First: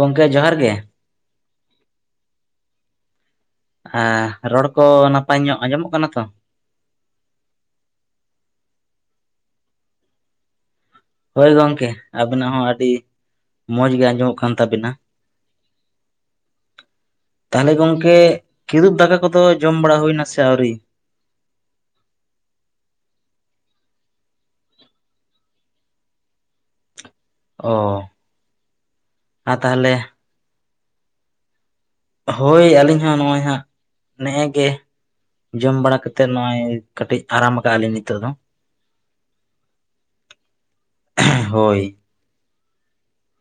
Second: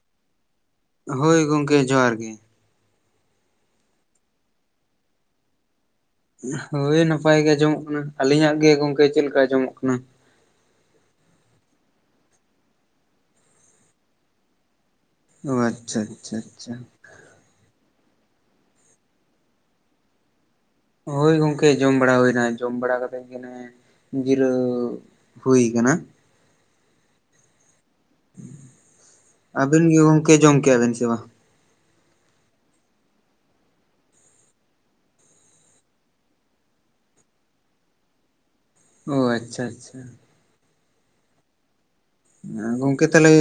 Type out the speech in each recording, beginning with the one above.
ᱜᱚᱢᱠᱮ ᱡᱚᱦᱟᱨ ᱜᱮ ᱦᱳᱭ ᱜᱚᱝᱠᱮ ᱡᱚᱦᱟᱨ ᱜᱮ ᱨᱚᱲ ᱠᱚ ᱱᱟᱯᱟᱭ ᱧᱚᱜ ᱟᱸᱡᱚᱢᱚᱜ ᱠᱟᱱᱟ ᱛᱚ ᱦᱳᱭ ᱱᱟᱯᱟᱭ ᱜᱮ ᱟᱸᱡᱚᱢᱚᱜ ᱠᱟᱱᱟ ᱟᱹᱞᱤᱧᱟᱜ ᱜᱮ ᱜᱚᱝᱠᱮ ᱪᱮᱫ ᱞᱮᱠᱟ ᱡᱚᱢᱚᱜ ᱠᱟᱱᱟ ᱦᱳᱭ ᱜᱚᱝᱠᱮ ᱟᱵᱤᱱᱟᱜ ᱦᱚᱸ ᱟᱹᱰᱤ ᱢᱚᱸᱡᱽ ᱜᱮ ᱟᱸᱡᱚᱢᱚᱜ ᱠᱟᱱ ᱛᱟᱵᱤᱱᱟ᱾ ᱚ ᱟᱪᱪᱷᱟ ᱟᱪᱪᱷᱟ ᱟᱪᱪᱷᱟ᱾ ᱛᱟᱦᱚᱞᱮ ᱜᱚᱝᱠᱮ ᱠᱤᱫᱩᱵ ᱫᱟᱠᱟ ᱠᱚᱫᱚ ᱡᱚᱢ ᱵᱟᱲᱟ ᱦᱩᱭᱱᱟ ᱥᱮ ᱟᱹᱣᱨᱤ ᱦᱳᱭ ᱜᱚᱝᱠᱮ ᱡᱚᱢ ᱵᱟᱲᱟ ᱦᱩᱭᱮᱱᱟ ᱡᱚᱢ ᱵᱟᱲᱟ ᱠᱟᱛᱮᱜ ᱜᱮ ᱡᱤᱨᱟᱹᱣ ᱦᱩᱭ ᱟᱠᱟᱱᱟ ᱚ ᱟᱨ ᱟᱵᱤᱱ ᱛᱟᱦᱚᱞᱮ ᱜᱮ ᱜᱚᱝᱠᱮ ᱡᱚᱢ ᱠᱮᱭᱟᱵᱤᱱ ᱥᱮ ᱵᱟᱝ ᱦᱳᱭ ᱟᱹᱞᱤᱧ ᱦᱚᱸ ᱱᱚᱜᱼᱚᱭ ᱦᱟᱸᱜ ᱱᱮ ᱜᱮ ᱡᱚᱢ ᱵᱟᱲᱟ ᱠᱟᱛᱮᱫ ᱱᱚᱜᱼᱚᱭ ᱠᱟᱹᱴᱤᱡ ᱟᱨᱟᱢ ᱠᱟᱜᱼᱟ ᱞᱤᱧ ᱱᱤᱛᱚᱜ ᱫᱚ ᱾ ᱚ ᱟᱪᱪᱷᱟ- ᱟᱪᱪᱷᱟ ᱾ ᱦᱮᱸ ᱦᱳᱭ ᱾ ᱜᱚᱝᱠᱮ ᱛᱟᱦᱚᱞᱮ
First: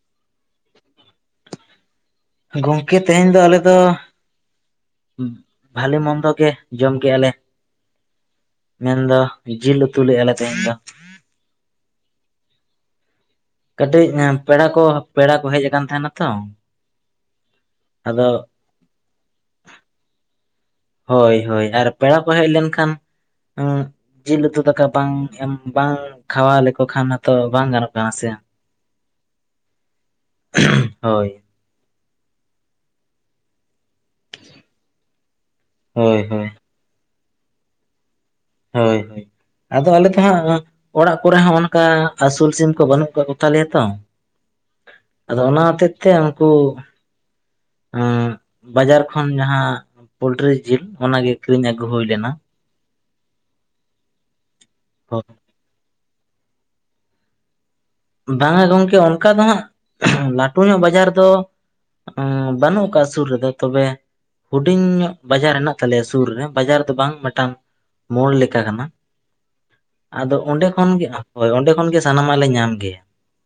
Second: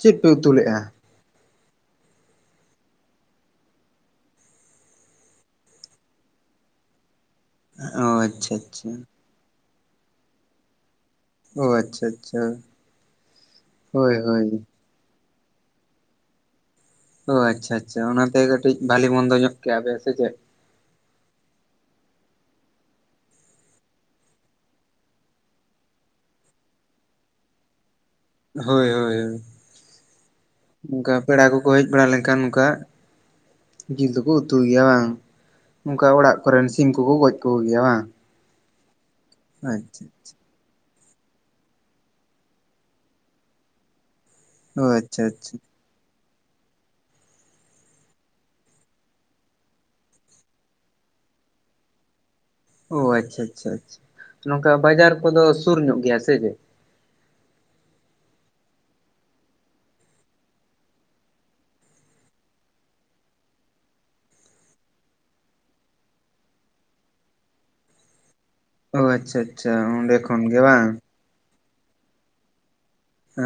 ᱪᱮᱫ ᱯᱮ ᱩᱛᱩ ᱞᱮᱫᱼᱟ ᱜᱚᱝᱠᱮ ᱛᱮᱦᱮᱧ ᱫᱚ ᱟᱞᱮ ᱫᱚ ᱵᱷᱟᱞᱮ ᱢᱚᱱᱫᱚ ᱜᱮ ᱡᱚᱢ ᱠᱮᱜᱼᱟᱞᱮ ᱾ ᱚ ᱟᱪᱪᱷᱟ ᱟᱪᱪᱷᱟ ᱢᱮᱱᱫᱚ ᱡᱤᱞ ᱩᱛᱩ ᱞᱮᱜᱼᱟ ᱞᱮ ᱛᱮᱦᱮᱸᱧ ᱫᱚ ᱾ ᱚ ᱟᱪᱪᱷᱟ-ᱟᱪᱪᱷᱟ ᱾ ᱠᱟᱹᱴᱤᱡ ᱯᱮᱲᱟ ᱠᱚ, ᱯᱮᱲᱟ ᱠᱚ ᱦᱮᱡ ᱟᱠᱟᱱ ᱛᱟᱸᱦᱮᱱᱟ ᱛᱚ ᱾ ᱚ ᱟᱪᱪᱷᱟᱼ ᱟᱪᱪᱷᱟ ᱚᱱᱟᱛᱮ ᱠᱟᱹᱴᱤᱡ ᱵᱷᱟᱞᱮ ᱢᱚᱱᱫᱚ ᱧᱚᱜ ᱠᱮᱜᱼᱟ ᱯᱮ ᱥᱮ ᱪᱮᱫ? ᱦᱳᱭ- ᱦᱳᱭ ᱟᱨ ᱯᱮᱲᱟ ᱠᱚ ᱦᱮᱡ ᱞᱮᱱᱠᱷᱟᱱ ᱩᱸ ᱡᱤᱞ ᱩᱛᱩ ᱫᱟᱠᱟ ᱵᱟᱝ ᱮᱢ, ᱵᱟᱝ ᱠᱷᱟᱣᱟ ᱞᱮᱠᱚ ᱠᱷᱟᱱ ᱦᱚᱛᱚ, ᱵᱟᱝ ᱜᱟᱱᱚᱜ ᱠᱟᱱᱟ ᱥᱮ ᱾ ᱦᱳᱭ ᱦᱳᱭᱳ ᱚᱱᱠᱟ ᱦᱳᱭ ᱯᱮᱲᱟ ᱠᱚ ᱠᱚ ᱦᱮᱡ ᱵᱟᱲᱟ ᱞᱮᱱᱠᱷᱟᱱ ᱱᱚᱝᱠᱟ, ᱡᱤᱞ ᱫᱚᱠᱚ ᱩᱛᱩᱭ ᱜᱮᱭᱟ ᱵᱟᱝ? ᱱᱚᱝᱠᱟ ᱦᱳᱭ ᱚᱲᱟᱜ ᱦᱳᱭ ᱠᱚᱨᱮᱱ ᱥᱤᱢ ᱠᱚᱠᱚ ᱜᱚᱡ ᱠᱚᱜᱮᱭᱟ ᱵᱟᱝ? ᱦᱳᱭ-ᱦᱳᱭ ᱟᱫᱚ ᱟᱪᱪᱷᱟ ᱟᱞᱮ ᱫᱚ ᱦᱟᱸᱜ ᱚᱲᱟᱜ ᱠᱚᱨᱮ ᱦᱚᱸ ᱚᱱᱠᱟ ᱟᱹᱥᱩᱞ ᱥᱤᱢ ᱠᱚ ᱵᱟᱹᱱᱩᱜ ᱠᱚ ᱛᱟᱞᱮᱭᱟ ᱛᱚ ᱚ ᱟᱪᱪᱷᱟ ᱟᱫᱚ ᱟᱪᱪᱷᱟ ᱚᱱᱟ ᱦᱚᱛᱮᱜ ᱛᱮ ᱩᱱᱠᱩ ᱚ ᱵᱟᱡᱟᱨ ᱠᱷᱚᱱ ᱡᱟᱸᱦᱟᱸ ᱯᱳᱞᱴᱨᱤ ᱡᱤᱞ ᱚᱱᱟᱜᱮ ᱠᱤᱨᱤᱧ ᱟᱹᱜᱩ ᱦᱩᱭ ᱞᱮᱱᱟ ᱾ ᱚ ᱟᱪᱪᱷᱟ ᱟᱪᱪᱷᱟ ᱟᱪᱪᱷᱟ ᱱᱚᱝᱠᱟ ᱵᱟᱡᱟᱨ ᱠᱚᱫᱚ ᱥᱩᱨ ᱧᱚᱜ ᱜᱮᱭᱟ ᱥᱮ ᱪᱮ ᱵᱟᱝᱟ ᱜᱚᱝᱠᱮ ᱚᱱᱠᱟ ᱫᱚ, ᱦᱟᱸᱜ ᱞᱟᱹᱴᱩ ᱧᱚᱜ ᱵᱟᱡᱟᱨ ᱫᱚ ᱦᱩᱸ ᱵᱟᱹᱱᱩᱜ ᱠᱟᱜᱼᱟ ᱥᱩᱨ ᱨᱮᱫᱚ ᱛᱚᱵᱮ ᱦᱩᱰᱤᱧ ᱧᱚᱜ ᱵᱟᱡᱟᱨ ᱦᱮᱱᱟᱜ ᱛᱟᱞᱮᱭᱟ ᱥᱩᱨ ᱨᱮ, ᱵᱟᱡᱟᱨ ᱫᱚ ᱵᱟᱝ ᱢᱤᱫᱴᱟᱝ ᱢᱳᱲ ᱞᱮᱠᱟ ᱠᱟᱱᱟ ᱚ ᱟᱪᱪᱷᱟ ᱟᱪᱪᱷᱟ ᱚᱸᱰᱮ ᱟᱫᱚ ᱚᱸᱰᱮ ᱵᱟᱝ ᱠᱷᱚᱱ ᱜᱮ ᱦᱳᱭ ᱚᱸᱰᱮ ᱠᱷᱚᱱ ᱜᱮ ᱥᱟᱱᱟᱢᱟᱜ ᱞᱮ ᱧᱟᱢ ᱜᱮᱭᱟ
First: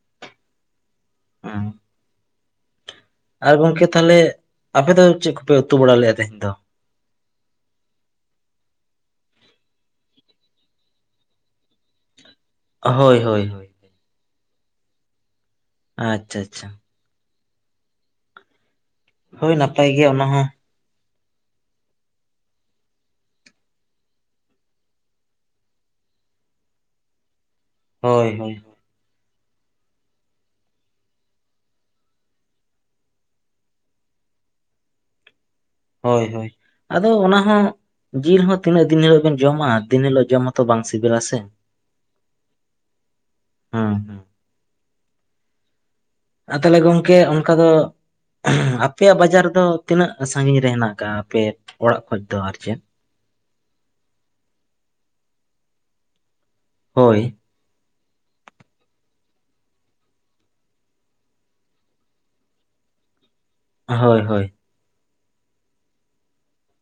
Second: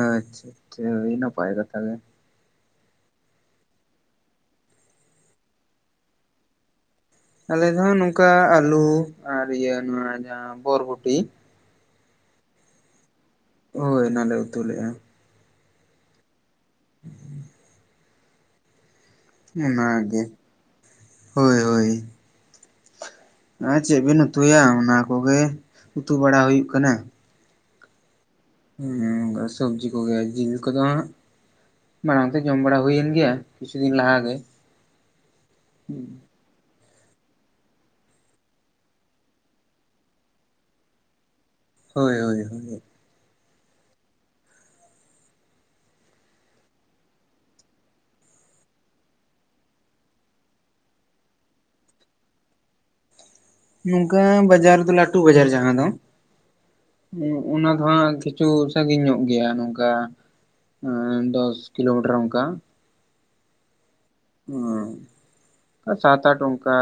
ᱟᱪᱷᱟ ᱟᱪᱷᱟ ᱟᱹᱰᱤ ᱱᱟᱯᱟᱭ ᱦᱮᱸ ᱠᱟᱛᱷᱟ ᱜᱮ ᱟᱨ ᱜᱚᱝᱠᱮ ᱛᱟᱦᱚᱞᱮ ᱟᱯᱮ ᱫᱚ, ᱪᱮᱫ ᱠᱚᱯᱮ ᱩᱛᱩ ᱵᱟᱲᱟ ᱞᱮᱜᱼᱟ ᱛᱮᱦᱮᱧ ᱫᱚ? ᱟᱞᱮ ᱫᱚ ᱱᱚᱝᱠᱟ ᱟᱞᱩ ᱟᱨ ᱤᱭᱟᱹ ᱱᱚᱣᱟ ᱡᱟᱸᱦᱟᱸ ᱵᱚᱨᱵᱚᱴᱤ ᱦᱳᱭ ᱦᱳᱭ ᱦᱳᱭ ᱦᱳᱭ ᱚᱱᱟᱞᱮ ᱩᱛᱩ ᱞᱮᱜᱼᱟ ᱾ ᱟᱪᱪᱷᱟ-ᱟᱪᱪᱷᱟ ᱾ ᱦᱮᱸ ᱦᱳᱭ ᱱᱟᱯᱟᱭ ᱜᱮᱭᱟ ᱚᱱᱟᱜᱮ ᱚᱱᱟ ᱦᱚᱸ ᱦᱳᱭ-ᱦᱳᱭ ᱾ ᱟᱨ ᱪᱮᱫ ᱵᱤᱱ ᱩᱛᱩᱭᱟ, ᱚᱱᱟ ᱠᱚᱜᱮ ᱩᱛᱩ ᱵᱟᱲᱟ ᱦᱩᱭᱩᱜ ᱠᱟᱱᱟ ᱾ ᱦᱳᱭ-ᱦᱳᱭ ᱾ ᱦᱮᱸ ᱚᱱᱠᱟ ᱥᱚᱵᱽᱡᱤ ᱠᱚᱜᱮ ᱡᱤᱞ ᱠᱚᱫᱚ ᱦᱟᱸᱜ ᱢᱟᱲᱟᱝᱛᱮ ᱡᱚᱢ ᱵᱟᱲᱟ ᱦᱩᱭᱮᱱ ᱜᱮᱭᱟ ᱠᱤᱪᱷᱩ ᱫᱤᱱ ᱞᱟᱦᱟ ᱜᱮ ᱦᱳᱭ ᱦᱳᱭ ᱟᱫᱚ ᱚᱱᱟ ᱦᱚᱸ, ᱡᱤᱞ ᱦᱚᱸ ᱛᱤᱱᱟᱹᱜ ᱫᱤᱱ ᱦᱤᱞᱳᱜ ᱵᱮᱱ ᱡᱚᱢᱟ, ᱫᱤᱱ ᱦᱤᱞᱳᱜ ᱡᱚᱢ ᱢᱟᱛᱚ ᱵᱟᱝ ᱥᱤᱵᱤᱞᱟ ᱥᱮ ᱾ ᱦᱳᱭᱻᱦᱳᱭᱻᱦᱳᱭ ᱾ ᱦᱮᱸᱻᱦᱮᱸ ᱟᱨ ᱛᱟᱦᱚᱞᱮ ᱜᱚᱝᱠᱮ ᱚᱱᱠᱟ ᱫᱚ ᱟᱯᱮᱭᱟᱜ ᱵᱟᱡᱟᱨ ᱫᱚ ᱛᱤᱱᱟᱹᱜ ᱥᱟᱺᱜᱤᱧ ᱨᱮ ᱦᱮᱱᱟᱜ ᱠᱟᱜᱼᱟ, ᱟᱯᱮ ᱚᱲᱟᱜ ᱠᱷᱚᱡ ᱫᱚ ᱟᱨ ᱪᱮᱫ? ᱱᱚᱝᱠᱟ ᱵᱟᱡᱟᱨ ᱫᱚ ᱞᱟᱹᱴᱩ ᱵᱟᱡᱟᱨ ᱡᱟᱦᱟᱸ ᱫᱚ ᱦᱳᱭ ᱚᱱᱟ ᱫᱚ ᱦᱟᱸᱜ ᱠᱤᱪᱷᱩ ᱥᱟᱺᱜᱤᱧ ᱧᱚᱜ ᱜᱮᱭᱟ ᱱᱚᱝᱠᱟ ᱫᱚᱥ ᱠᱤᱞᱳᱢᱤᱴᱟᱨ ᱚᱱᱠᱟ ᱾ ᱦᱳᱭ-ᱦᱳᱭ ᱾ ᱚ ᱥᱟᱛ ᱟᱴ ᱚᱱᱠᱟ,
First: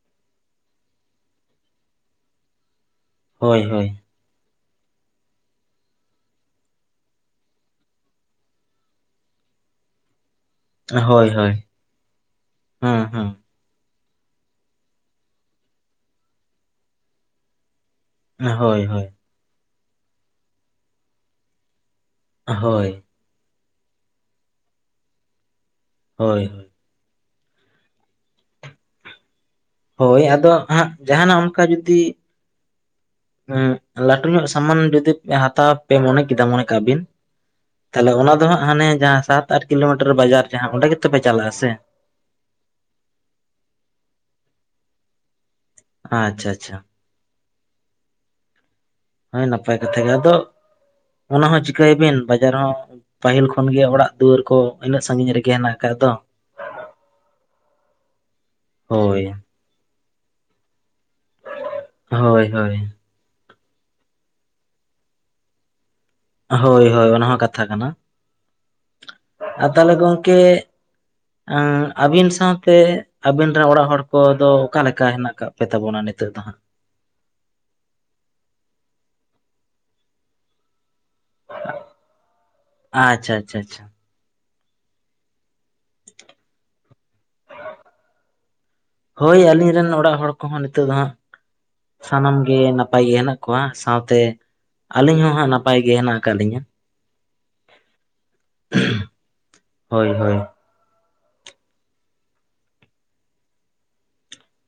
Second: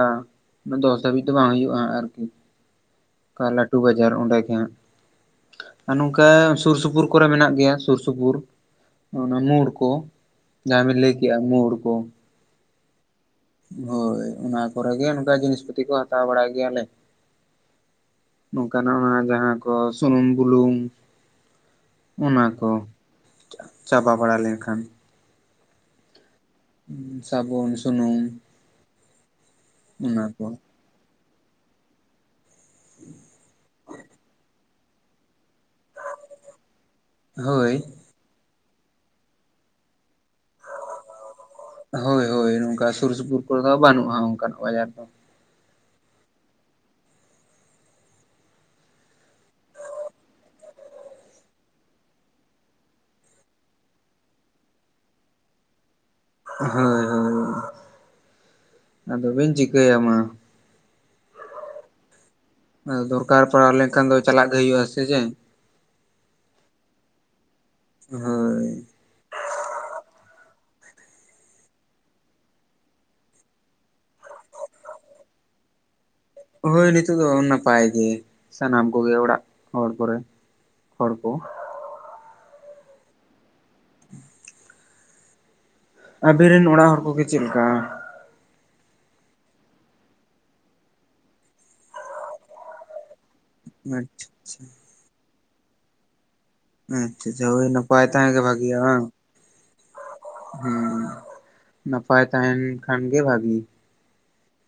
ᱫᱚᱥ ᱫᱷᱟᱹᱵᱤᱡ ᱫᱚ ᱵᱟᱝ ᱦᱩᱭᱩᱜᱼᱟ ᱟᱨᱠᱤ ᱾ ᱚᱠᱟ ᱦᱳᱭ ᱞᱟᱹᱴᱩ ᱦᱳᱭ ᱵᱟᱡᱟᱨ ᱚᱸᱰᱮ ᱜᱮ ᱦᱟᱜ ᱟᱨ ᱱᱚᱝᱠᱟ ᱥᱩᱨ ᱥᱩᱯᱩᱨ ᱠᱚᱨᱮ ᱢᱮᱱᱟᱜ ᱜᱮᱭᱟ ᱥᱩᱨ ᱥᱩᱯᱩᱨ ᱾ ᱚᱱᱟ ᱢᱳᱨ ᱠᱚ ᱡᱟᱦᱟᱸ ᱵᱤᱱ ᱦᱳᱭ ᱞᱟᱹᱭ ᱦᱳᱭ ᱠᱮᱜᱼᱟ ᱢᱳᱲ ᱠᱚ ᱦᱮᱸ ᱦᱮᱸ ᱦᱳᱭ ᱚᱱᱟ ᱠᱚᱨᱮ ᱜᱮ ᱚᱱᱠᱟ ᱡᱤᱱᱤᱥ ᱯᱟᱛᱤ ᱠᱚ ᱦᱟᱛᱟᱣ ᱵᱟᱲᱟ ᱜᱮᱭᱟᱞᱮ ᱱᱚᱝᱠᱟ ᱦᱳᱭ ᱱᱟᱜ ᱦᱳᱭ ᱢᱟ ᱡᱟᱦᱟᱸ ᱠᱚ ᱥᱩᱱᱩᱢ ᱵᱩᱞᱩᱝ ᱚᱱᱟ ᱦᱳᱭ ᱠᱚ ᱦᱳᱭ ᱪᱟᱵᱟ ᱵᱟᱲᱟ ᱞᱮᱱᱠᱷᱟᱱ ᱦᱳᱭ ᱥᱟᱵᱚᱱ ᱥᱩᱱᱩᱢ ᱦᱳᱭ ᱚᱱᱟ ᱟᱫᱚ ᱠᱚ ᱦᱟᱸᱜ ᱡᱟᱦᱟᱱᱟᱜ ᱚᱱᱠᱟ ᱡᱩᱫᱤ ᱞᱟᱹᱴᱩ ᱧᱚᱜ ᱥᱟᱢᱟᱱ ᱡᱩᱫᱤ ᱦᱟᱛᱟᱣ ᱯᱮ ᱢᱚᱱᱮ ᱠᱮᱫᱟ ᱢᱚᱱᱮ ᱠᱟᱜ ᱵᱤᱱ ᱦᱳᱭ ᱛᱟᱦᱚᱞᱮ ᱚᱱᱟ ᱫᱚ ᱦᱟᱸᱜ ᱦᱟᱱᱮ ᱡᱟᱦᱟᱸ ᱥᱟᱛ ᱟᱴ ᱠᱤᱞᱳᱢᱤᱴᱟᱨ ᱵᱟᱡᱟᱨ ᱡᱟᱦᱟᱸ ᱚᱸᱰᱮ ᱜᱮᱛᱚᱯᱮ ᱪᱟᱞᱟᱜᱼᱟ ᱥᱮ ᱦᱳᱭ ᱦᱳᱭ ᱱᱚᱝᱠᱟ ᱥᱩᱨ ᱥᱩᱯᱩᱨ ᱠᱚᱨᱮ ᱫᱚ ᱵᱟᱹᱱᱩᱜᱼᱟ ᱚᱱᱠᱟᱱᱟᱜ ᱵᱟᱡᱟᱨ ᱫᱚ ᱟᱪᱪᱷᱟ ᱟᱪᱪᱷᱟ ᱦᱳᱭ ᱱᱟᱯᱟᱭ ᱠᱟᱛᱷᱟ ᱜᱮ ᱟᱫᱚ ᱚᱱᱟ ᱦᱚᱸ ᱪᱤᱠᱟᱭᱵᱤᱱ ᱵᱟᱡᱟᱨ ᱦᱚᱸ? ᱯᱟᱹᱦᱤᱞ ᱠᱷᱚᱱ ᱜᱮ ᱚᱲᱟᱜ ᱫᱩᱣᱟᱹᱨ ᱠᱚ ᱤᱱᱟᱹᱜ ᱥᱟᱺᱜᱤᱧ ᱨᱮᱜᱮ ᱦᱮᱱᱟᱜ ᱟᱠᱟᱫ ᱫᱚ ᱦᱮᱸ ᱦᱳᱭ ᱟᱫᱚ ᱵᱤᱱ ᱪᱤᱠᱟᱹᱟᱢ ᱢᱟ ᱦᱳᱭ ᱦᱳᱭ ᱫᱚᱨᱠᱟᱨ ᱯᱟᱲᱟᱣ ᱞᱮᱱᱠᱷᱟᱱ ᱫᱚ ᱪᱟᱞᱟᱜ ᱜᱮ ᱦᱩᱭᱩᱜᱼᱟ ᱥᱮ ᱪᱮ ᱦᱳᱭ ᱦᱳᱭ ᱚᱱᱟ ᱦᱚᱸ ᱠᱟᱛᱷᱟ ᱠᱟᱱᱟ᱾ ᱦᱳ ᱟᱨ ᱛᱟᱦᱚᱞᱮ ᱜᱚᱝᱠᱮ ᱮ ᱟᱹᱵᱤᱱ ᱥᱟᱶᱛᱮ ᱟᱹᱵᱤᱱ ᱨᱮᱱ ᱚᱲᱟᱜ ᱦᱚᱲ ᱠᱚᱫᱚ ᱚᱠᱟᱮᱠᱟ ᱦᱮᱱᱟᱜ ᱟᱠᱟᱫ? ᱯᱮ ᱛᱟᱵᱚ ᱱᱤᱛᱚᱜ ᱫᱚ ᱦᱟᱸᱜ ᱦᱳᱭ ᱱᱤᱛᱳᱜ ᱫᱚ ᱱᱟᱯᱟᱭ ᱜᱮ ᱥᱟᱱᱟᱢ ᱠᱚᱜᱮ ᱚᱲᱟᱜ ᱦᱚᱲ ᱠᱚᱨᱮ ᱦᱚᱲ ᱠᱚ ᱟᱪᱷᱟ ᱟᱪᱷᱟ ᱟᱪᱷᱟ ᱟᱵᱤᱱ ᱨᱮᱱ ᱚᱲᱟᱜ ᱦᱚᱲ ᱠᱚᱜᱮ ᱪᱮᱫ ᱞᱮᱠᱟ ᱦᱳᱭ ᱟᱹᱞᱤᱧ ᱨᱮᱱ ᱚᱲᱟᱜ ᱦᱚᱲ ᱠᱚᱦᱚᱸ ᱱᱤᱛᱚᱜ ᱫᱚ ᱦᱟᱸᱜ ᱥᱟᱱᱟᱢ ᱜᱮ ᱱᱟᱯᱟᱭ ᱜᱮ ᱦᱮᱱᱟᱜ ᱥᱟᱶᱛᱮ ᱟᱪᱪᱷᱟ ᱟᱹᱞᱤᱧ ᱦᱚᱸ ᱦᱟᱸᱜ ᱱᱟᱯᱟᱭ ᱜᱮ ᱦᱮᱱᱟᱜ ᱟᱠᱟᱫ ᱞᱤᱧᱟᱹ ᱟᱪᱷᱟ ᱟᱪᱷᱟ ᱦᱳᱭ ᱱᱟᱯᱟᱭ ᱛᱟᱦᱮᱸ ᱜᱮ ᱵᱷᱟᱜᱮᱭᱟ ᱵᱟᱝ? ᱦᱳᱭ ᱦᱳᱭ ᱦᱮᱸ ᱱᱟᱯᱟᱭ ᱛᱟᱦᱮᱱ ᱠᱷᱟᱱ ᱜᱮ ᱵᱷᱟᱜᱤ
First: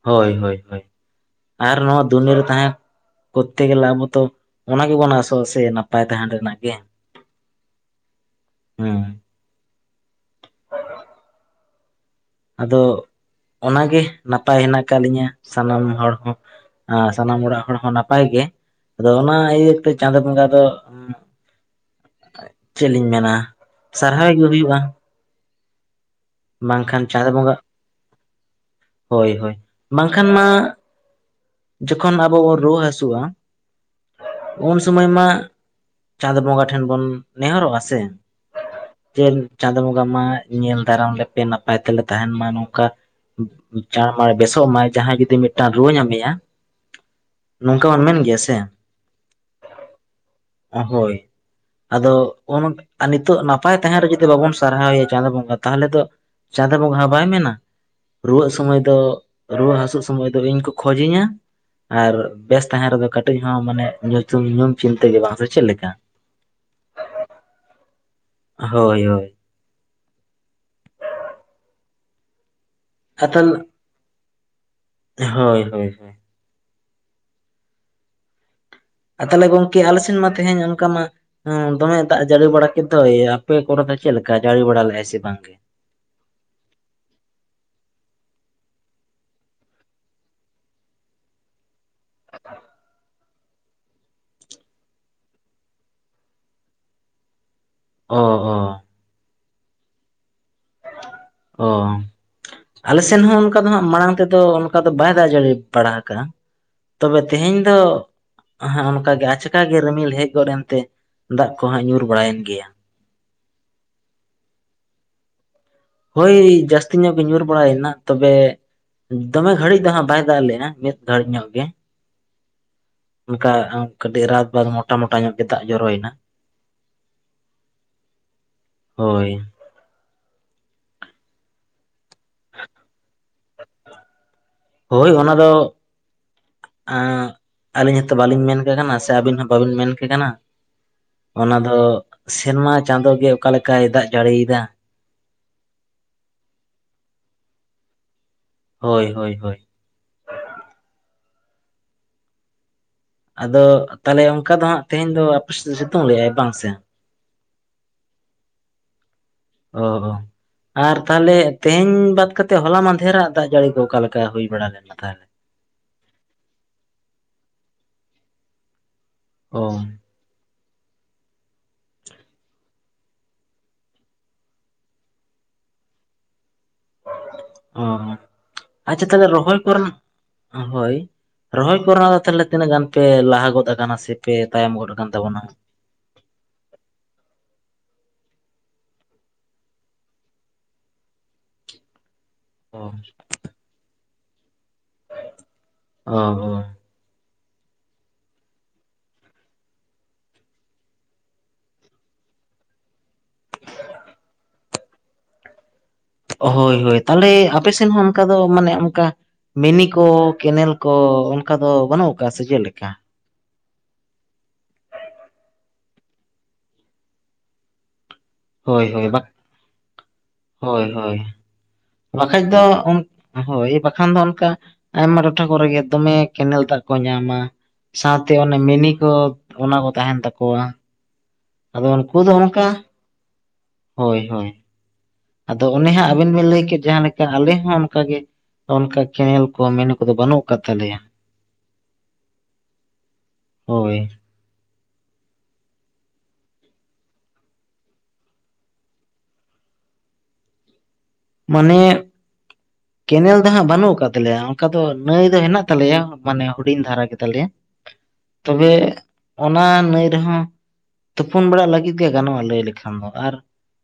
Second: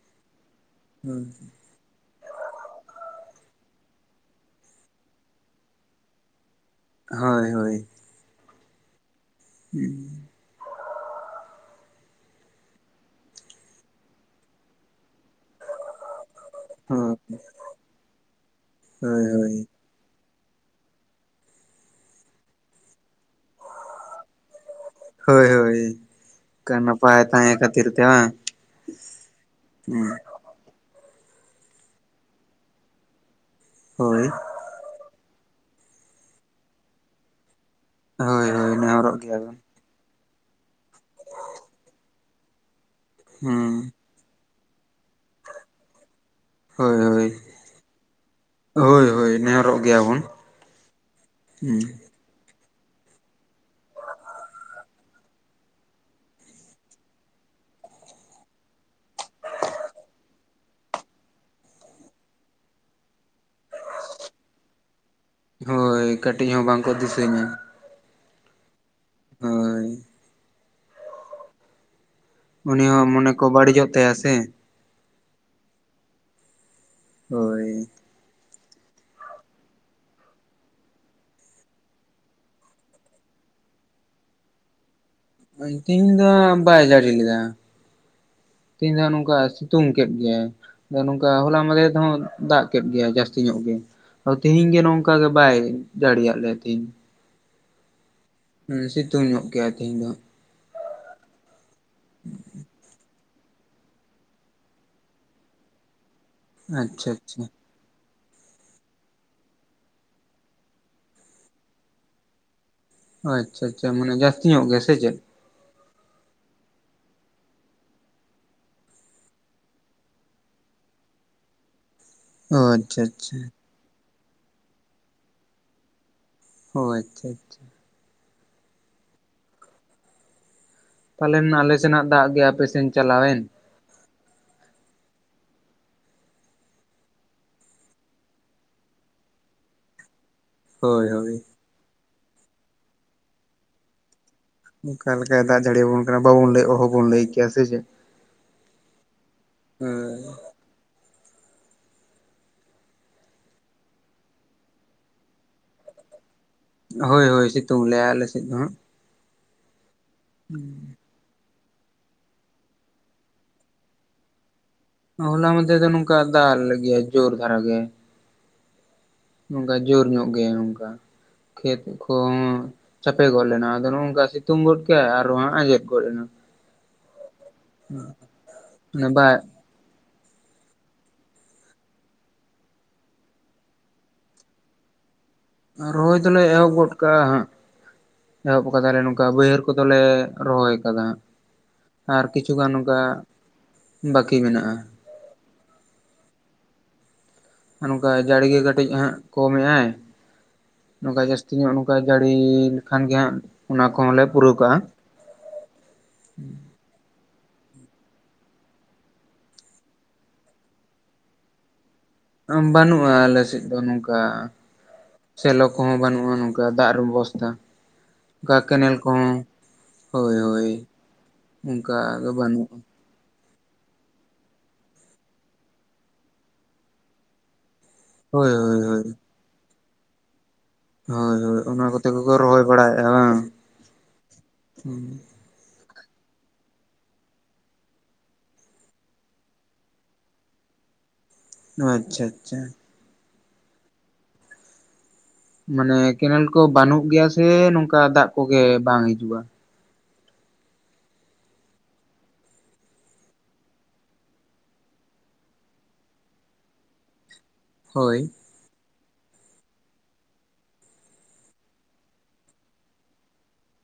ᱦᱳᱭ ᱦᱳᱭ ᱦᱳᱭ ᱦᱮᱸ ᱟᱨ ᱱᱚᱶᱟ ᱫᱩᱱᱤᱭᱟᱹ ᱨᱮ ᱛᱟᱦᱮᱸ ᱠᱚᱨᱛᱮ ᱜᱮᱞᱮ ᱟᱵᱚᱛᱚ ᱚᱱᱟ ᱜᱮᱵᱚᱱ ᱟᱥᱚᱜᱼᱟ ᱥᱮ ᱱᱟᱯᱟᱭ ᱛᱟᱦᱮᱱ ᱨᱮᱱᱟᱜ ᱜᱮ ᱦᱳᱭ ᱦᱳᱭ ᱦᱮᱸ ᱦᱩᱸ ᱟᱫᱚ ᱚᱱᱟᱜᱮ ᱱᱟᱯᱟᱭ ᱦᱮᱱᱟᱜ ᱟᱠᱟᱫ ᱞᱤᱧᱟᱹ ᱥᱟᱱᱟᱢ ᱦᱚᱲ ᱦᱚᱸ ᱟᱨ ᱦᱳᱭ ᱥᱟᱱᱟᱢ ᱚᱲᱟᱜ ᱦᱚᱲ ᱦᱚᱸ ᱱᱟᱯᱟᱭ ᱜᱮ ᱟᱫᱚ ᱚᱱᱟ ᱦᱳᱭ ᱤᱭᱟᱹᱛᱮ ᱪᱟᱸᱫᱳ ᱵᱚᱸᱜᱟ ᱫᱚ ᱪᱮᱫ ᱞᱤᱧ ᱢᱮᱱᱟ ᱥᱟᱨᱦᱟᱣ ᱜᱮ ᱦᱩᱭᱩᱜᱼᱟ ᱦᱳᱭ ᱦᱳᱭ ᱠᱟᱱᱟ ᱵᱟᱝᱠᱷᱟᱱ ᱱᱟᱯᱟᱭ ᱪᱟᱸᱫᱳ ᱵᱚᱸᱜᱟ ᱛᱟᱦᱮᱸ ᱠᱷᱟᱹᱛᱤᱨ ᱛᱮ ᱵᱟᱝ ᱦᱳᱭ ᱦᱳᱭ ᱵᱟᱝᱠᱷᱟᱱ ᱢᱟ ᱡᱚᱠᱷᱚᱱ ᱟᱵᱚ ᱵᱚᱱ ᱨᱩᱣᱟᱹ ᱦᱟᱹᱥᱩᱜᱼᱟ ᱦᱳᱭ ᱩᱱ ᱥᱚᱢᱟᱹᱭ ᱢᱟ ᱪᱟᱸᱫᱽ ᱵᱚᱸᱜᱟ ᱴᱷᱮᱱ ᱵᱚᱱ ᱱᱮᱦᱚᱨᱚᱜ ᱟ ᱥᱮ ᱦᱳᱭ ᱦᱳᱭ ᱱᱮᱦᱚᱨᱚᱜ ᱡᱮ ᱜᱮᱭᱟᱵᱚᱱ ᱪᱟᱸᱫᱳ ᱵᱚᱸᱜᱟ ᱢᱟ ᱧᱮᱞ ᱫᱟᱨᱟᱢ ᱞᱮᱯᱮ ᱱᱟᱯᱟᱭ ᱛᱮᱞᱮ ᱛᱟᱦᱮᱱ ᱢᱟ ᱱᱚᱝᱠᱟ ᱦᱩᱸ ᱢᱟ ᱵᱮᱥᱚᱜ ᱢᱟᱭ ᱡᱟᱦᱟᱸᱭ ᱡᱩᱫᱤ ᱢᱤᱫ ᱴᱟᱱ ᱨᱩᱟᱹ ᱧᱟᱢᱮᱭᱟ ᱦᱳᱭ ᱦᱳᱭ ᱱᱚᱝᱠᱟ ᱵᱚᱱ ᱢᱮᱱ ᱜᱮᱭᱟ ᱥᱮ ᱦᱳᱭ ᱦᱳᱭ ᱱᱮᱦᱚᱨᱚᱜ ᱜᱮᱭᱟᱵᱚᱱ ᱦᱳᱭ ᱦᱩᱸ ᱟᱫᱚ ᱱᱤᱛᱚᱜ ᱱᱟᱯᱟᱭ ᱛᱟᱦᱮᱸ ᱨᱮ ᱡᱩᱫᱤ ᱵᱟᱵᱚᱱ ᱥᱟᱨᱦᱟᱣᱮᱭᱟ ᱪᱟᱸᱫᱚ ᱵᱚᱸᱜᱟ ᱛᱟᱦᱚᱞᱮ ᱫᱚ ᱪᱟᱸᱫᱳ ᱵᱚᱸᱜᱟ ᱦᱚᱸ ᱵᱟᱭ ᱢᱮᱱᱟ ᱾ ᱨᱩᱣᱟᱹᱜ ᱥᱚᱢᱚᱭ ᱫᱚ ᱨᱩᱣᱟᱹ ᱦᱟᱹᱥᱩᱜ ᱥᱚᱢᱚᱭ ᱫᱚ ᱤᱧ ᱠᱚ ᱠᱷᱚᱡᱤᱧᱟ ᱾ ᱟᱨ ᱵᱮᱥ ᱛᱟᱦᱮᱸ ᱨᱮᱫᱚ ᱠᱟᱹᱴᱤᱡ ᱦᱚᱸ ᱢᱟᱱᱮ ᱧᱩᱢ ᱪᱤᱱᱛᱟᱹ ᱜᱮ ᱵᱟᱝ ᱥᱮ ᱾ ᱦᱳᱭ ᱠᱟᱹᱴᱤᱡ ᱦᱚᱸ ᱵᱟᱝ ᱠᱚ ᱫᱤᱥᱟᱹᱧᱟ ᱾ ᱦᱳᱭ ᱦᱳᱭ ᱾ ᱦᱳᱭ ᱾ ᱩᱱᱤ ᱦᱚᱸ ᱟᱨ ᱢᱚᱱᱮ ᱠᱚ ᱛᱟᱦᱚᱞᱮ ᱵᱟᱹᱲᱤᱡᱚᱜ ᱛᱟᱭᱟ ᱥᱮ ᱾ ᱦᱳᱭ ᱦᱳᱭ ᱦᱳᱭ ᱾ ᱦᱳᱭᱹᱹᱹ᱾ ᱟᱨ ᱛᱟᱦᱚᱞᱮ ᱜᱚᱝᱠᱮ ᱟᱞᱮ ᱥᱮᱱ ᱢᱟ ᱛᱮᱦᱮᱧ ᱚᱱᱠᱟ ᱢᱟ ᱾ ᱦᱮᱸ ᱫᱚᱢᱮ ᱫᱟᱜ ᱡᱟᱹᱲᱤ ᱵᱟᱲᱟ ᱠᱮᱫ ᱫᱚᱭ ᱟᱯᱮ ᱠᱚᱨᱮ ᱫᱚ ᱪᱮᱫ ᱞᱮᱠᱟ ᱡᱟᱹᱲᱤ ᱵᱟᱲᱟ ᱞᱮᱫᱟᱭ ᱥᱮ ᱵᱟᱝᱜᱮ ᱾ ᱛᱤᱦᱤᱧ ᱫᱚ ᱵᱟᱭ ᱡᱟᱹᱲᱤ ᱞᱮᱫᱟ ᱾ ᱛᱮᱦᱤᱧ ᱫᱚ ᱦᱟᱸᱜ ᱱᱚᱝᱠᱟ ᱥᱤᱛᱩᱝ ᱠᱮᱫ ᱜᱮᱭᱟᱭ ᱾ ᱱᱚᱝᱠᱟ ᱦᱚᱞᱟ ᱢᱟᱫᱮᱨ ᱫᱚ ᱦᱟᱸᱜ ᱫᱟᱜ ᱠᱮᱫ ᱜᱮᱭᱟ ᱡᱟᱹᱥᱛᱤ ᱧᱚᱜ ᱜᱮ ᱾ ᱛᱤᱦᱤᱧ ᱜᱮ ᱱᱚᱝᱠᱟ ᱜᱮ ᱵᱟᱭ ᱡᱟᱹᱲᱤᱭᱟᱜ ᱞᱮᱭᱟ ᱛᱤᱦᱤᱧ ᱾ ᱚᱸ ᱚᱸ ᱾ ᱥᱤᱛᱩᱝ ᱧᱚᱜ ᱡᱮᱜ ᱟᱭ ᱛᱮᱦᱮᱧ ᱫᱚ ᱾᱾ ᱚᱸ ᱾ ᱟᱞᱮ ᱥᱮᱱ ᱦᱚᱸ ᱚᱱᱠᱟ ᱫᱚ ᱦᱟᱸᱜ ᱢᱟᱲᱟᱝ ᱛᱮᱫᱚ ᱚᱱᱠᱟ ᱫᱚ ᱵᱟᱭ ᱫᱟᱜ ᱡᱟᱹᱲᱤ ᱵᱟᱲᱟ ᱟᱠᱟᱜᱼᱟ ᱾ ᱟᱪᱪᱷᱟ ᱛᱚᱵᱮ ᱟᱪᱪᱷᱟ ᱛᱮᱦᱮᱧ ᱫᱚ ᱾ ᱦᱮᱜ ᱚᱱᱠᱟ ᱜᱮ ᱟᱪᱚᱠᱟ ᱜᱮ ᱨᱤᱢᱤᱞ ᱦᱮᱡ ᱜᱚᱫ ᱮᱱᱛᱮ ᱫᱟᱜ ᱠᱚᱦᱟᱸᱜ ᱧᱩᱨ ᱵᱟᱲᱟᱭᱮᱱ ᱜᱮᱭᱟ ᱾ ᱟᱪᱪᱷᱟ ᱟᱪᱪᱷᱟ ᱢᱟᱱᱮ ᱡᱟᱹᱥᱛᱤ ᱧᱚᱜ ᱜᱮ ᱥᱮ ᱪᱮᱫ ᱾ ᱦᱳᱭ ᱡᱟᱹᱥᱛᱤ ᱧᱚᱜ ᱜᱮ ᱧᱩᱨ ᱵᱟᱲᱟᱭᱮᱱᱟ ᱛᱚᱵᱮ ᱾ ᱫᱚᱢᱮ ᱜᱷᱟᱹᱲᱤᱡ ᱫᱚ ᱦᱟᱸᱜ ᱵᱟᱭ ᱫᱟᱜ ᱞᱮᱱᱟ ᱢᱤᱫ ᱜᱷᱟᱹᱲᱤᱡ ᱧᱚᱜ ᱜᱮ ᱾ ᱚᱸ ᱟᱪᱚᱪᱷᱟ ᱾ ᱚᱱᱠᱟ ᱠᱟᱹᱴᱤᱡ ᱨᱟᱛ ᱵᱟᱛ ᱢᱳᱴᱟ ᱢᱚᱴᱟ ᱧᱚᱜ ᱜᱮ ᱫᱟᱜ ᱡᱚᱨᱚᱭᱮᱱᱟ ᱾ ᱚ ᱟᱪᱚᱪᱷᱟ ᱟᱪᱚᱪᱷᱟ ᱾ ᱦᱳᱭ ᱾ ᱯᱟᱞᱮᱱ ᱟᱞᱮ ᱥᱮᱱᱟᱜ ᱫᱟᱜ ᱜᱮ ᱟᱯᱮ ᱥᱮᱱ ᱪᱟᱞᱟᱣᱮᱱ ᱾ ᱦᱳᱭ ᱚᱱᱟ ᱫᱚ ᱾ ᱟᱹᱞᱤᱧ ᱦᱚᱸᱛᱚ ᱵᱟᱞᱤᱧ ᱢᱮᱱ ᱠᱟᱜ ᱠᱟᱱᱟ ᱥᱮ ᱟᱹᱵᱤᱱ ᱦᱚᱸ ᱵᱟᱹᱵᱤᱱ ᱢᱮᱱ ᱠᱮ ᱠᱟᱱᱟ ᱾ ᱦᱳᱭ ᱦᱳᱭ ᱾ ᱟᱫᱚ ᱥᱮᱨᱢᱟ ᱪᱟᱸᱫᱳ ᱜᱮ ᱟᱫᱚ ᱚᱠᱟ ᱞᱮᱠᱟᱭ ᱫᱟᱜ ᱡᱟᱹᱲᱤᱭᱮᱫᱟ ᱾ ᱚᱠᱟ ᱞᱮᱠᱟᱭ ᱫᱟᱜ ᱡᱟᱹᱲᱤ ᱵᱚᱱ ᱠᱟᱱᱟ ᱵᱟᱵᱚᱱ ᱞᱟᱹᱭ ᱚᱦᱚᱵᱚᱱ ᱞᱟᱹᱭ ᱠᱮᱭᱟ ᱥᱮ ᱪᱮᱫ ᱾ ᱦᱳᱭ ᱦᱳᱭ ᱦᱳᱭ ᱾ ᱦᱮᱸ ᱾ ᱟᱫᱚ ᱛᱟᱦᱚᱞᱮ ᱚᱱᱠᱟ ᱫᱚ ᱦᱟᱸᱜ ᱛᱮᱦᱮᱧ ᱫᱚ ᱟᱯᱮ ᱥᱮᱫ ᱫᱚ ᱥᱤᱛᱩᱝ ᱞᱮᱜ-ᱟᱭ ᱵᱟᱝ ᱥᱮ? ᱦᱳᱭ ᱦᱳᱭ ᱥᱤᱛᱩᱝ ᱞᱮ ᱟᱭ ᱟᱞᱮ ᱥᱮᱫ ᱫᱚ ᱦᱟᱸᱜ ᱾ ᱚᱸ ᱚᱸ ᱟᱨ ᱾ ᱛᱟᱦᱚᱞᱮ ᱛᱮᱦᱮᱧ ᱵᱟᱫ ᱠᱟᱛᱮ ᱦᱚᱞᱟ ᱢᱟᱫᱷᱮᱨᱟᱜ ᱫᱟᱜ ᱡᱟᱹᱲᱤ ᱠᱚ ᱚᱠᱟᱞᱮᱠᱟ ᱦᱩᱭ ᱵᱟᱲᱟ ᱞᱮᱱᱟ ᱛᱟᱦᱚᱞᱮ ᱾ ᱦᱚᱞᱟ ᱢᱟᱫᱮᱨ ᱫᱚ ᱱᱚᱝᱠᱟ ᱫᱟᱜ ᱞᱮᱫ ᱜᱮᱭᱟ ᱡᱳᱨ ᱫᱷᱟᱨᱟ ᱜᱮ ᱾ ᱚ ᱚᱱᱠᱟ ᱡᱳᱨ ᱧᱚᱜ ᱜᱮ ᱚᱱᱠᱟ ᱠᱷᱮᱛ ᱠᱚᱦᱚᱸ ᱾ ᱪᱟᱯᱮ ᱜᱚᱜᱞᱮᱱᱟ ᱟᱫᱚ ᱱᱚᱝᱠᱟ ᱥᱤᱛᱩᱝ ᱜᱚᱫ ᱠᱮ ᱟᱨᱚ ᱦᱟᱸᱜ ᱟᱡᱮᱫ ᱜᱚᱫ ᱮᱱᱟ ᱾ ᱚ ᱟᱪᱪᱷᱟ ᱚᱱᱟ ᱛᱟᱦᱚᱞᱮ ᱵᱟᱭ ᱨᱚᱦᱚᱭ ᱠᱚᱨᱮ ᱦᱳᱭ ᱾ ᱨᱚᱦᱚᱭ ᱠᱚᱨᱮ ᱦᱚᱸ ᱫᱚ ᱛᱟᱦᱚᱞᱮ ᱛᱤᱱᱟᱹᱜ ᱜᱟᱱ ᱯᱮ ᱞᱟᱦᱟ ᱜᱚᱫ ᱟᱠᱟᱱᱟ ᱥᱮ ᱯᱮ ᱛᱟᱭᱚᱢ ᱜᱚᱫ ᱟᱠᱟᱱ ᱛᱟᱵᱚᱱᱟ ᱾ ᱨᱚᱦᱚᱭ ᱫᱚᱞᱮ ᱮᱦᱚᱵ ᱜᱚᱫ ᱠᱟᱜᱼᱟ ᱦᱟᱸᱜ ᱾ ᱮᱦᱚᱵ ᱟᱠᱟᱫᱟᱞᱮ ᱱᱚᱝᱠᱟ ᱵᱟᱹᱭᱦᱟᱹᱲ ᱠᱚᱫᱚᱞᱮ ᱨᱚᱦᱚᱭ ᱟᱠᱟᱫᱟ ᱦᱟᱸᱜ ᱾ ᱟᱨ ᱠᱤᱪᱷᱩᱜᱟᱱ ᱚ ᱱᱚᱝᱠᱟ ᱵᱟᱹᱠᱤ ᱢᱮᱱᱟᱜᱼᱟ ᱾ ᱚ ᱚ ᱾ ᱱᱚᱝᱠᱟ ᱡᱟᱹᱲᱜᱮ ᱠᱟᱹᱴᱤᱡ ᱦᱟᱸᱜ ᱠᱚᱢᱮᱜᱼᱟᱭ ᱾ ᱱᱚᱝᱠᱟ ᱡᱟᱹᱥᱛᱤ ᱧᱚᱜ ᱱᱚᱝᱠᱟᱭ ᱡᱟᱹᱲᱤ ᱞᱮᱠᱷᱟᱱ ᱜᱮ ᱦᱟᱸᱜ ᱚᱱᱟ ᱠᱚᱦᱚᱸ ᱞᱮ ᱯᱩᱨᱟᱹᱣ ᱠᱟᱜᱼᱟ ᱦᱳᱭ ᱦᱳᱭ ᱛᱟᱦᱞᱮ ᱟᱯᱮᱥᱮᱱ ᱦᱚᱸ ᱚᱱᱠᱟ ᱫᱚ ᱢᱟᱱᱮ ᱚᱱᱠᱟ ᱢᱤᱱᱤ ᱠᱚ ᱠᱮᱱᱮᱞ ᱠᱚ ᱚᱱᱠᱟ ᱫᱚ ᱵᱟᱹᱱᱩᱜ [unintelligible] [unintelligible] ᱩᱢ ᱞᱮᱠᱟ? ᱵᱟᱹᱱᱩᱜᱼᱟ ᱟᱞᱮᱥᱮᱫ ᱫᱚ ᱱᱚᱝᱠᱟ ᱥᱮᱞᱚ ᱠᱚᱦᱚᱸ ᱵᱟᱹᱱᱩᱜᱼᱟ ᱱᱚᱝᱠᱟ ᱫᱟᱜ ᱨᱮ ᱵᱮᱵᱚᱥᱛᱟ [unintelligible] ᱚᱠᱟ ᱦᱳᱭ ᱠᱮᱱᱮᱞ ᱦᱳᱭ ᱵᱟ ᱠᱚᱦᱚᱸ ᱦᱳᱭ ᱦᱳᱭ ᱚᱱᱠᱟ ᱫᱚ ᱵᱟᱹᱱᱩᱜ ᱦᱳᱭ ᱵᱟᱠᱷᱟᱱ ᱫᱚ ᱚᱱᱠᱟ ᱟᱭᱢᱟ ᱴᱚᱴᱷᱟ ᱠᱚᱨᱮ ᱜᱮ ᱫᱚᱢᱮ ᱠᱮᱱᱮᱞ ᱫᱟᱜ ᱠᱚ ᱧᱟᱢᱟ ᱥᱟᱶᱛᱮ ᱦᱳᱭ ᱚᱱᱮ ᱦᱳᱭ ᱢᱤᱱᱤ ᱦᱳᱭ ᱠᱚ ᱚᱱᱟ ᱠᱚ ᱛᱟᱦᱮᱸᱱ ᱛᱟᱠᱚᱣᱟ ᱦᱳᱭ ᱦᱳᱭ ᱚᱱᱟ ᱟᱫᱚ ᱠᱚᱛᱮ ᱩᱱᱠᱩ ᱫᱚ ᱜᱮᱠᱚ ᱨᱚᱦᱚᱭ ᱚᱱᱠᱟ ᱵᱟᱲᱟᱭᱮᱜᱼᱟ ᱵᱟᱝ ᱦᱳᱭ ᱦᱳᱭ ᱟᱫᱚ ᱚᱱᱮ ᱦᱟᱸᱜ ᱟᱵᱤᱱ ᱵᱤᱱ ᱞᱟᱹᱭ ᱠᱮᱫ ᱡᱟᱦᱟᱸ ᱞᱮᱠᱟ ᱟᱞᱮ ᱦᱚᱸ ᱚᱱᱠᱟᱜᱮ ᱚᱱᱠᱟ ᱠᱮᱱᱮᱞ ᱠᱚ ᱢᱮᱱᱩ ᱠᱚᱫᱚ ᱵᱟᱹᱱᱩᱜ ᱟᱠᱟᱫ ᱛᱟᱞᱮᱭᱟ ᱟᱪᱪᱷᱟ ᱟᱪᱪᱷᱟ ᱦᱳᱭ [unintelligible] ᱢᱟᱱᱮ ᱠᱮᱸᱱᱮᱞ ᱠᱚ ᱵᱟᱹᱱᱩᱜ ᱜᱮᱭᱟ ᱥᱮ ᱱᱚᱝᱠᱟ ᱫᱟᱜ ᱠᱚᱜᱮ ᱵᱟᱝ ᱦᱤᱡᱩᱜᱼᱟ ᱢᱟᱱᱮ [unintelligible] ᱠᱮᱱᱮᱞ ᱫᱚ ᱦᱟᱸᱜ ᱵᱟᱹᱱᱩᱜ ᱟᱠᱟᱫ ᱛᱟᱞᱮᱭᱟ ᱚᱱᱠᱟ ᱫᱚ ᱱᱟᱹᱭ ᱫᱚ ᱦᱮᱱᱟᱜ ᱛᱟᱞᱮᱭᱟ ᱢᱟᱱᱮ ᱦᱩᱰᱤᱧ ᱫᱷᱟᱨᱟ ᱜᱮ ᱛᱟᱞᱮᱭᱟ ᱦᱳᱭ [unintelligible] ᱛᱚᱵᱮ ᱚᱱᱟ ᱱᱟᱹᱭ ᱨᱮᱦᱚᱸ ᱛᱩᱯᱩᱱ ᱵᱟᱲᱟ ᱞᱟᱹᱜᱤᱫ ᱜᱮ ᱜᱟᱱᱚᱜᱼᱟ ᱞᱟᱹᱭ ᱞᱮᱠᱷᱟᱱ ᱫᱚ ᱟᱨ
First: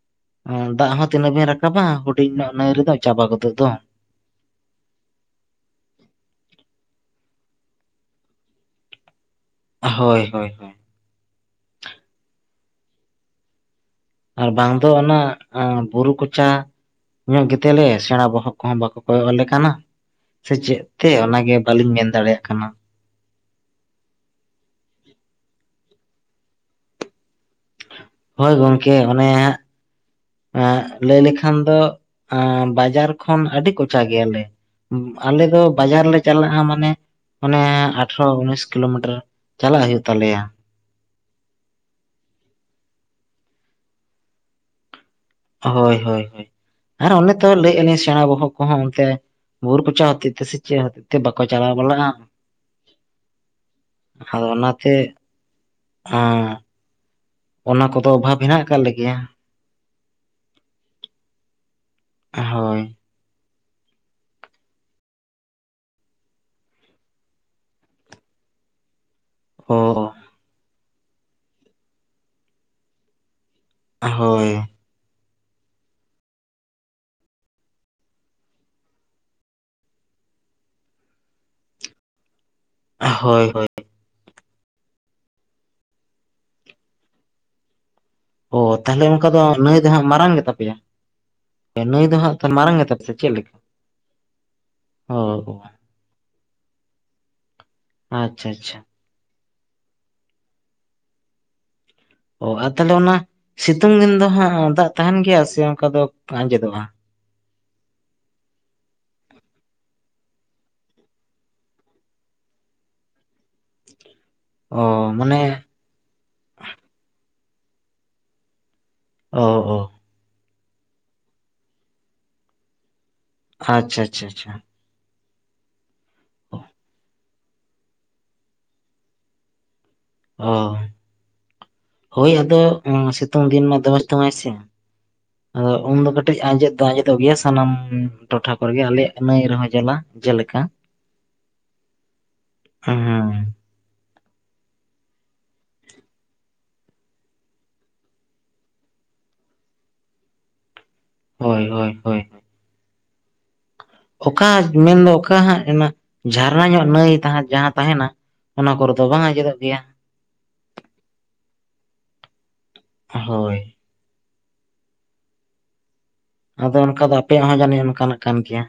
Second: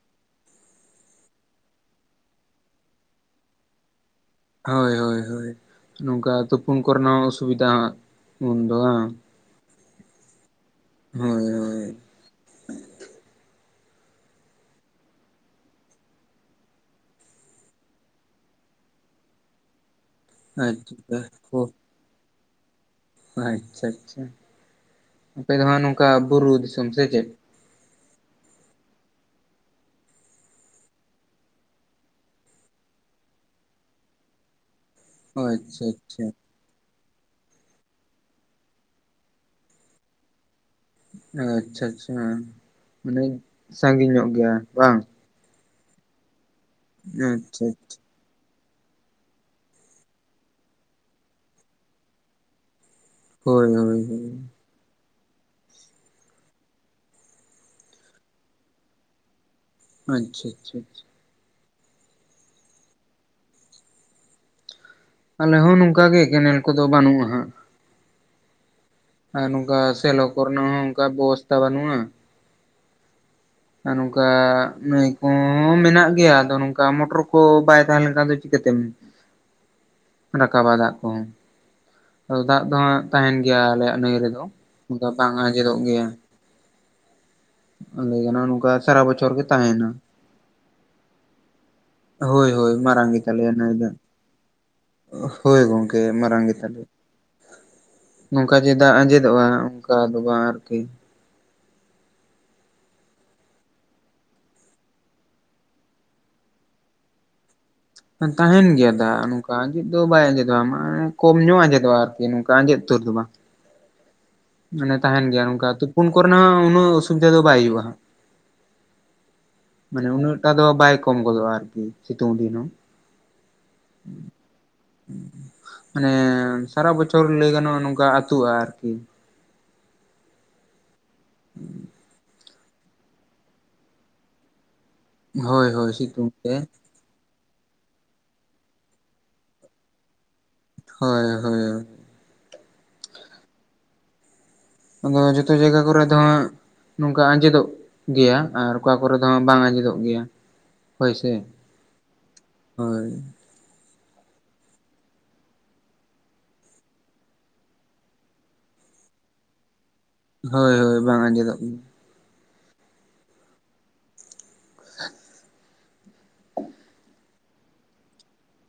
[unintelligible] ᱫᱟᱜ ᱦᱚᱸ ᱛᱤᱱᱟᱹᱜ ᱵᱮᱱ ᱨᱟᱠᱟᱵᱟ ᱦᱩᱰᱤᱧ ᱧᱚᱜ ᱱᱟᱹᱭ ᱨᱮᱫᱚ ᱪᱟᱵᱟ ᱜᱚᱫᱚᱜ ᱫᱚ ᱦᱳᱭ ᱦᱳᱭ ᱦᱳᱭ ᱱᱚᱝᱠᱟ ᱛᱩᱯᱩᱱ ᱠᱚᱨᱮᱱᱟᱜ ᱦᱚᱸ ᱚᱥᱩᱵᱤᱫᱟ ᱦᱟᱸᱜ ᱩᱱ ᱫᱚ ᱵᱟᱝ ᱦᱳᱭ ᱦᱳᱭ ᱦᱳᱭ [unintelligible] ᱦᱳᱭ ᱦᱳᱭ ᱟᱨ ᱵᱟᱝ ᱫᱚ ᱚᱱᱟ ᱟᱸ ᱵᱩᱨᱩ ᱠᱚᱪᱟᱻᱟ [unintelligible] ᱜᱮᱛᱮᱞᱮ ᱥᱮᱬᱟ ᱵᱚᱦᱚᱜ ᱠᱚᱦᱚᱸ ᱵᱟᱸᱠᱚ ᱠᱚᱭᱚᱜ ᱟᱞᱮ ᱠᱟᱱᱟ ᱥᱮ ᱪᱮᱫ ᱛᱮ ᱟᱪᱪᱷᱟ ᱚᱱᱟᱜᱮ ᱠᱚ ᱵᱟᱹᱞᱤᱧ ᱢᱮᱱ ᱫᱟᱲᱮᱭᱟᱜ ᱠᱟᱱᱟ ᱟᱪᱪᱷᱟ ᱟᱪᱪᱷᱟ ᱟᱯᱮ ᱫᱚ ᱦᱟᱸᱜ ᱱᱚᱝᱠᱟ ᱵᱩᱨᱩ ᱫᱤᱥᱚᱢ ᱥᱮ ᱪᱮᱫ ᱦᱳᱭ ᱜᱚᱝᱠᱮ ᱚᱱᱮ ᱦᱟᱸᱜ ᱟᱸᱜ ᱞᱟᱹᱭ ᱞᱮᱠᱷᱟᱱ ᱫᱚ ᱟᱸ ᱵᱟᱡᱟᱨ ᱠᱷᱚᱱ ᱟᱹᱰᱤ ᱠᱚᱪᱟ ᱜᱮᱭᱟᱞᱮ ᱟᱞᱮ ᱫᱚ ᱟᱪᱪᱷᱟ ᱵᱟᱡᱟᱨ ᱞᱮ ᱟᱪᱪᱷᱟ ᱪᱟᱞᱟᱜᱼᱟ ᱢᱟᱱᱮ ᱚᱱᱮ ᱟᱴᱷᱨᱚ ᱩᱱᱤᱥ ᱠᱤᱞᱳᱢᱤᱴᱟᱨ ᱪᱟᱞᱟᱜ ᱦᱩᱭᱩᱜ ᱛᱟᱞᱮᱭᱟ ᱟᱪᱪᱷᱟ ᱟᱪᱪᱷᱟ ᱢᱟᱱᱮ ᱥᱟᱺᱜᱤᱧ ᱧᱚᱜ ᱜᱮᱭᱟ ᱵᱟᱝ ᱦᱳᱭ ᱦᱳᱭ ᱦᱳᱭ ᱟᱨ ᱚᱱᱮ ᱛᱚ ᱟᱪᱪᱷᱟ ᱞᱟᱹᱭᱮᱜ ᱟᱞᱤᱧ ᱟᱪᱪᱷᱟ [unintelligible] ᱥᱮᱬᱟ ᱵᱚᱦᱚᱜ ᱠᱚᱦᱚᱸ ᱚᱱᱛᱮ ᱵᱩᱨᱩ ᱠᱚᱪᱟ ᱦᱚᱛᱮᱜ ᱛᱮ ᱥᱮ ᱪᱮᱫ ᱦᱚᱛᱮᱜ ᱛᱮ ᱵᱟᱠᱚ ᱪᱟᱞᱟᱣ ᱵᱟᱲᱟᱜᱼᱟ ᱦᱳᱭ ᱦᱳᱭ ᱦᱳᱭ ᱦᱚᱸ ᱚᱱᱟᱛᱮ ᱦᱚᱸ ᱚᱱᱟ ᱠᱚᱫᱚ ᱚᱵᱷᱟᱵᱽ ᱦᱮᱱᱟᱜ ᱟᱠᱟᱫ ᱞᱮᱜᱮᱭᱟ ᱟᱪᱪᱷᱟ ᱟᱪᱷᱟ ᱟᱪᱪᱷᱟ ᱦᱳᱭ ᱟᱞᱮ ᱦᱚᱸ ᱱᱚᱝᱠᱟ ᱜᱮ ᱠᱮᱱᱮᱞ ᱠᱚᱫᱚ ᱵᱟᱹᱱᱩᱜᱼᱟ ᱦᱟᱸᱜ ᱟᱨ ᱚ ᱱᱚᱝᱠᱟ ᱥᱮᱞᱚ ᱠᱚᱨᱮ ᱨᱮᱱᱟᱜ ᱦᱚᱸ ᱚᱱᱠᱟ ᱵᱮᱵᱚᱥᱛᱷᱟ ᱵᱟᱹᱱᱩᱜᱼᱟ ᱟᱨ ᱱᱚᱝᱠᱟ ᱦᱳᱭ ᱱᱟᱹᱭ [unintelligible] ᱢᱮᱱᱟᱜ ᱜᱮᱭᱟ ᱟᱫᱚ ᱱᱚᱝᱠᱟ ᱢᱚᱴᱚᱨ ᱠᱚ ᱵᱟᱭ ᱛᱟᱦᱮᱸ ᱞᱮᱱᱠᱷᱟᱱ ᱫᱚ ᱪᱤᱠᱟᱹ ᱛᱮᱢ ᱨᱟᱠᱟᱵᱟ ᱫᱟᱜ ᱠᱚ ᱦᱚᱸ ᱟᱫᱚ ᱫᱟᱜ ᱫᱚ ᱦᱟᱸᱜ ᱛᱟᱦᱮᱱ ᱦᱳᱭ ᱜᱮᱭᱟ ᱦᱳᱭ ᱟᱞᱮᱭᱟᱜ ᱱᱟᱹᱭ ᱨᱮᱫᱚ ᱫᱚ ᱵᱟᱝ ᱟᱸᱡᱮᱫᱚᱜ ᱜᱮᱭᱟ ᱞᱟᱹᱭ ᱜᱟᱱᱚᱜᱼᱟ ᱚ ᱱᱚᱝᱠᱟ ᱥᱟᱨᱟ ᱛᱟᱦᱞᱮ ᱚᱱᱠᱟ ᱵᱚᱪᱷᱚᱨ ᱫᱚ ᱜᱮ ᱱᱟᱹᱭ ᱫᱚ ᱛᱟᱦᱮᱱᱟ ᱦᱟᱸᱜ ᱢᱟᱨᱟᱝ ᱜᱮ ᱛᱟᱯᱮᱭᱟ ᱱᱟᱹᱭ ᱫᱚ ᱦᱟᱸᱜ ᱛᱚ ᱦᱳᱭ ᱦᱳᱭ ᱢᱟᱨᱟᱝ ᱜᱮᱛᱟ ᱯᱮ ᱥᱮ ᱪᱮᱫ ᱜᱮᱛᱟᱞᱮᱭᱟ ᱞᱮᱠᱟ ᱱᱟᱹᱭ ᱫᱚ ᱚᱦᱻᱚ [unintelligible] ᱢᱟᱨᱟᱝ ᱜᱮ ᱛᱟᱞᱮᱭᱟ ᱟᱪᱪᱷᱟ ᱚᱱᱠᱟ ᱟᱪᱪᱷᱟ ᱡᱮ ᱫᱟᱜ ᱟᱸᱡᱮᱫᱚᱜᱼᱟ ᱚᱱᱠᱟ ᱫᱚ ᱵᱟᱝ ᱟᱨᱠᱤ ᱚ ᱟᱨ ᱛᱟᱞᱦᱮ ᱚᱱᱟ ᱥᱤᱛᱩᱝ ᱫᱤᱱ ᱫᱚ ᱦᱟᱸᱜ ᱫᱟᱜ ᱛᱟᱦᱮᱸᱱ ᱜᱮᱭᱟ ᱥᱮ ᱚᱱᱠᱟ ᱫᱚ ᱟᱸᱡᱮᱫᱚᱜᱼᱟ ᱛᱟᱦᱮᱸᱱ ᱜᱮᱭᱟ ᱫᱟᱜ ᱱᱚᱝᱠᱟ ᱟᱸᱡᱮᱫ ᱫᱚ ᱵᱟᱭ ᱟᱸᱡᱮᱫᱚᱜᱼᱟ ᱢᱟᱱᱮ ᱠᱚᱢ ᱧᱚᱜ ᱟᱸᱡᱮᱫᱚᱜᱼᱟ ᱟᱨᱠᱤ ᱱᱚᱝᱠᱟ ᱟᱸᱡᱮᱫ ᱩᱛᱟᱹᱨ ᱫᱚ ᱵᱟᱝ ᱢᱟᱱᱮ ᱛᱟᱦᱮᱱ ᱜᱮᱭᱟ ᱱᱚᱝᱠᱟ ᱛᱚ ᱛᱩᱯᱩᱱ ᱠᱚᱨᱮ ᱱᱟᱜ ᱦᱚᱸ ᱩᱱᱟᱹᱜ ᱚᱥᱩᱵᱤᱫᱷᱟ ᱫᱚ ᱵᱟᱭ ᱦᱩᱭᱩᱜ-ᱟ᱾ ᱚ ᱳ᱾ ᱢᱟᱱᱮ ᱩᱱᱟᱹᱜ ᱴᱟ ᱫᱚ ᱵᱟᱭ ᱠᱚᱢ ᱜᱚᱫᱚᱜ-ᱟ ᱟᱨ ᱠᱤ ᱥᱤᱛᱩᱝ ᱫᱤᱱ ᱦᱚᱸ᱾ ᱟᱪᱪᱷᱟ ᱟᱪᱷᱟ ᱟᱪᱷᱟ᱾ ᱢᱟᱱᱮ ᱥᱟᱨᱟ ᱵᱚᱪᱷᱚᱨ ᱞᱟᱹᱭ ᱜᱟᱱᱚᱜ-ᱟ ᱱᱚᱝᱠᱟ ᱟᱛᱩᱜ-ᱟ ᱟᱨ ᱠᱤ᱾ ᱦᱚ ᱦᱳᱭ ᱟᱫᱚ ᱚᱸ ᱥᱤᱛᱩᱝ ᱫᱤᱱ ᱢᱟ ᱫᱚᱢᱮ‌ ᱥᱤᱛᱩᱝ ᱟᱭ ᱥᱮ᱾ ᱚ ᱦᱳᱭ ᱦᱳᱭ ᱩᱱ ᱫᱚ ᱥᱤᱛᱩᱝ ᱠᱟᱹᱴᱤᱡ ᱛᱮ ᱟᱸᱡᱮᱫ ᱫᱚ ᱟᱸᱡᱮᱫ ᱫᱚᱜ ᱜᱮᱭᱟ ᱥᱟᱱᱟᱢ ᱴᱚᱴᱷᱟ ᱠᱚᱨᱮ ᱜᱮ ᱟᱞᱮ ᱭᱟᱜ ᱱᱟᱹᱭ ᱨᱮᱦᱚᱸ ᱡᱮᱞᱟ ᱡᱮ ᱞᱮᱠᱟ᱾ ᱦᱚᱭ ᱦᱳᱭ ᱦᱚ᱾ ᱚᱸ ᱦᱮᱸ᱾ ᱟᱫᱚ ᱡᱚᱛᱚ ᱡᱟᱭᱜᱟ ᱠᱚᱨᱮ ᱫᱚ ᱦᱟᱸᱜ ᱱᱚᱝᱠᱟ ᱟᱸᱡᱮᱫᱚᱜ ᱜᱮᱭᱟ ᱟᱨ ᱚᱠᱟ ᱠᱚᱨᱮ ᱫᱚ ᱦᱟᱸᱜ ᱵᱟᱝ ᱟᱸᱡᱮᱫᱚᱜ ᱜᱮᱭᱟ᱾ ᱦᱚᱭ ᱥᱮ, ᱦᱳᱭ ᱦᱳᱭ ᱦᱳᱭ ᱦᱚᱭ᱾ ᱚᱠᱟ ᱢᱮᱱ ᱫᱚ ᱚᱠᱟ ᱦᱟᱸᱜ ᱮᱱᱟ ᱡᱷᱟᱨᱱᱟ ᱧᱚᱜ ᱱᱟᱹᱭ ᱛᱟᱦᱟᱸ ᱡᱟᱦᱟᱸ ᱛᱟᱦᱮᱱᱟ᱾ ᱚᱱᱟ ᱠᱚᱨᱮ ᱫᱚ ᱵᱟᱝ ᱟᱸᱡᱮᱫᱚᱜ ᱜᱮᱭᱟ᱾ ᱦᱚᱭ ᱦᱚᱭ ᱵᱟᱝ ᱟᱸᱡᱮᱫᱚᱜ ᱦᱚᱭ᱾ ᱟᱫᱚ ᱚᱱᱠᱟ ᱫᱚ ᱟᱯ ᱯᱮ ᱭᱟᱜ ᱦᱚᱸ ᱡᱟᱱᱤᱡ ᱚᱱᱠᱟ ᱱᱟᱜ ᱠᱟᱱ ᱜᱮᱭᱟ᱾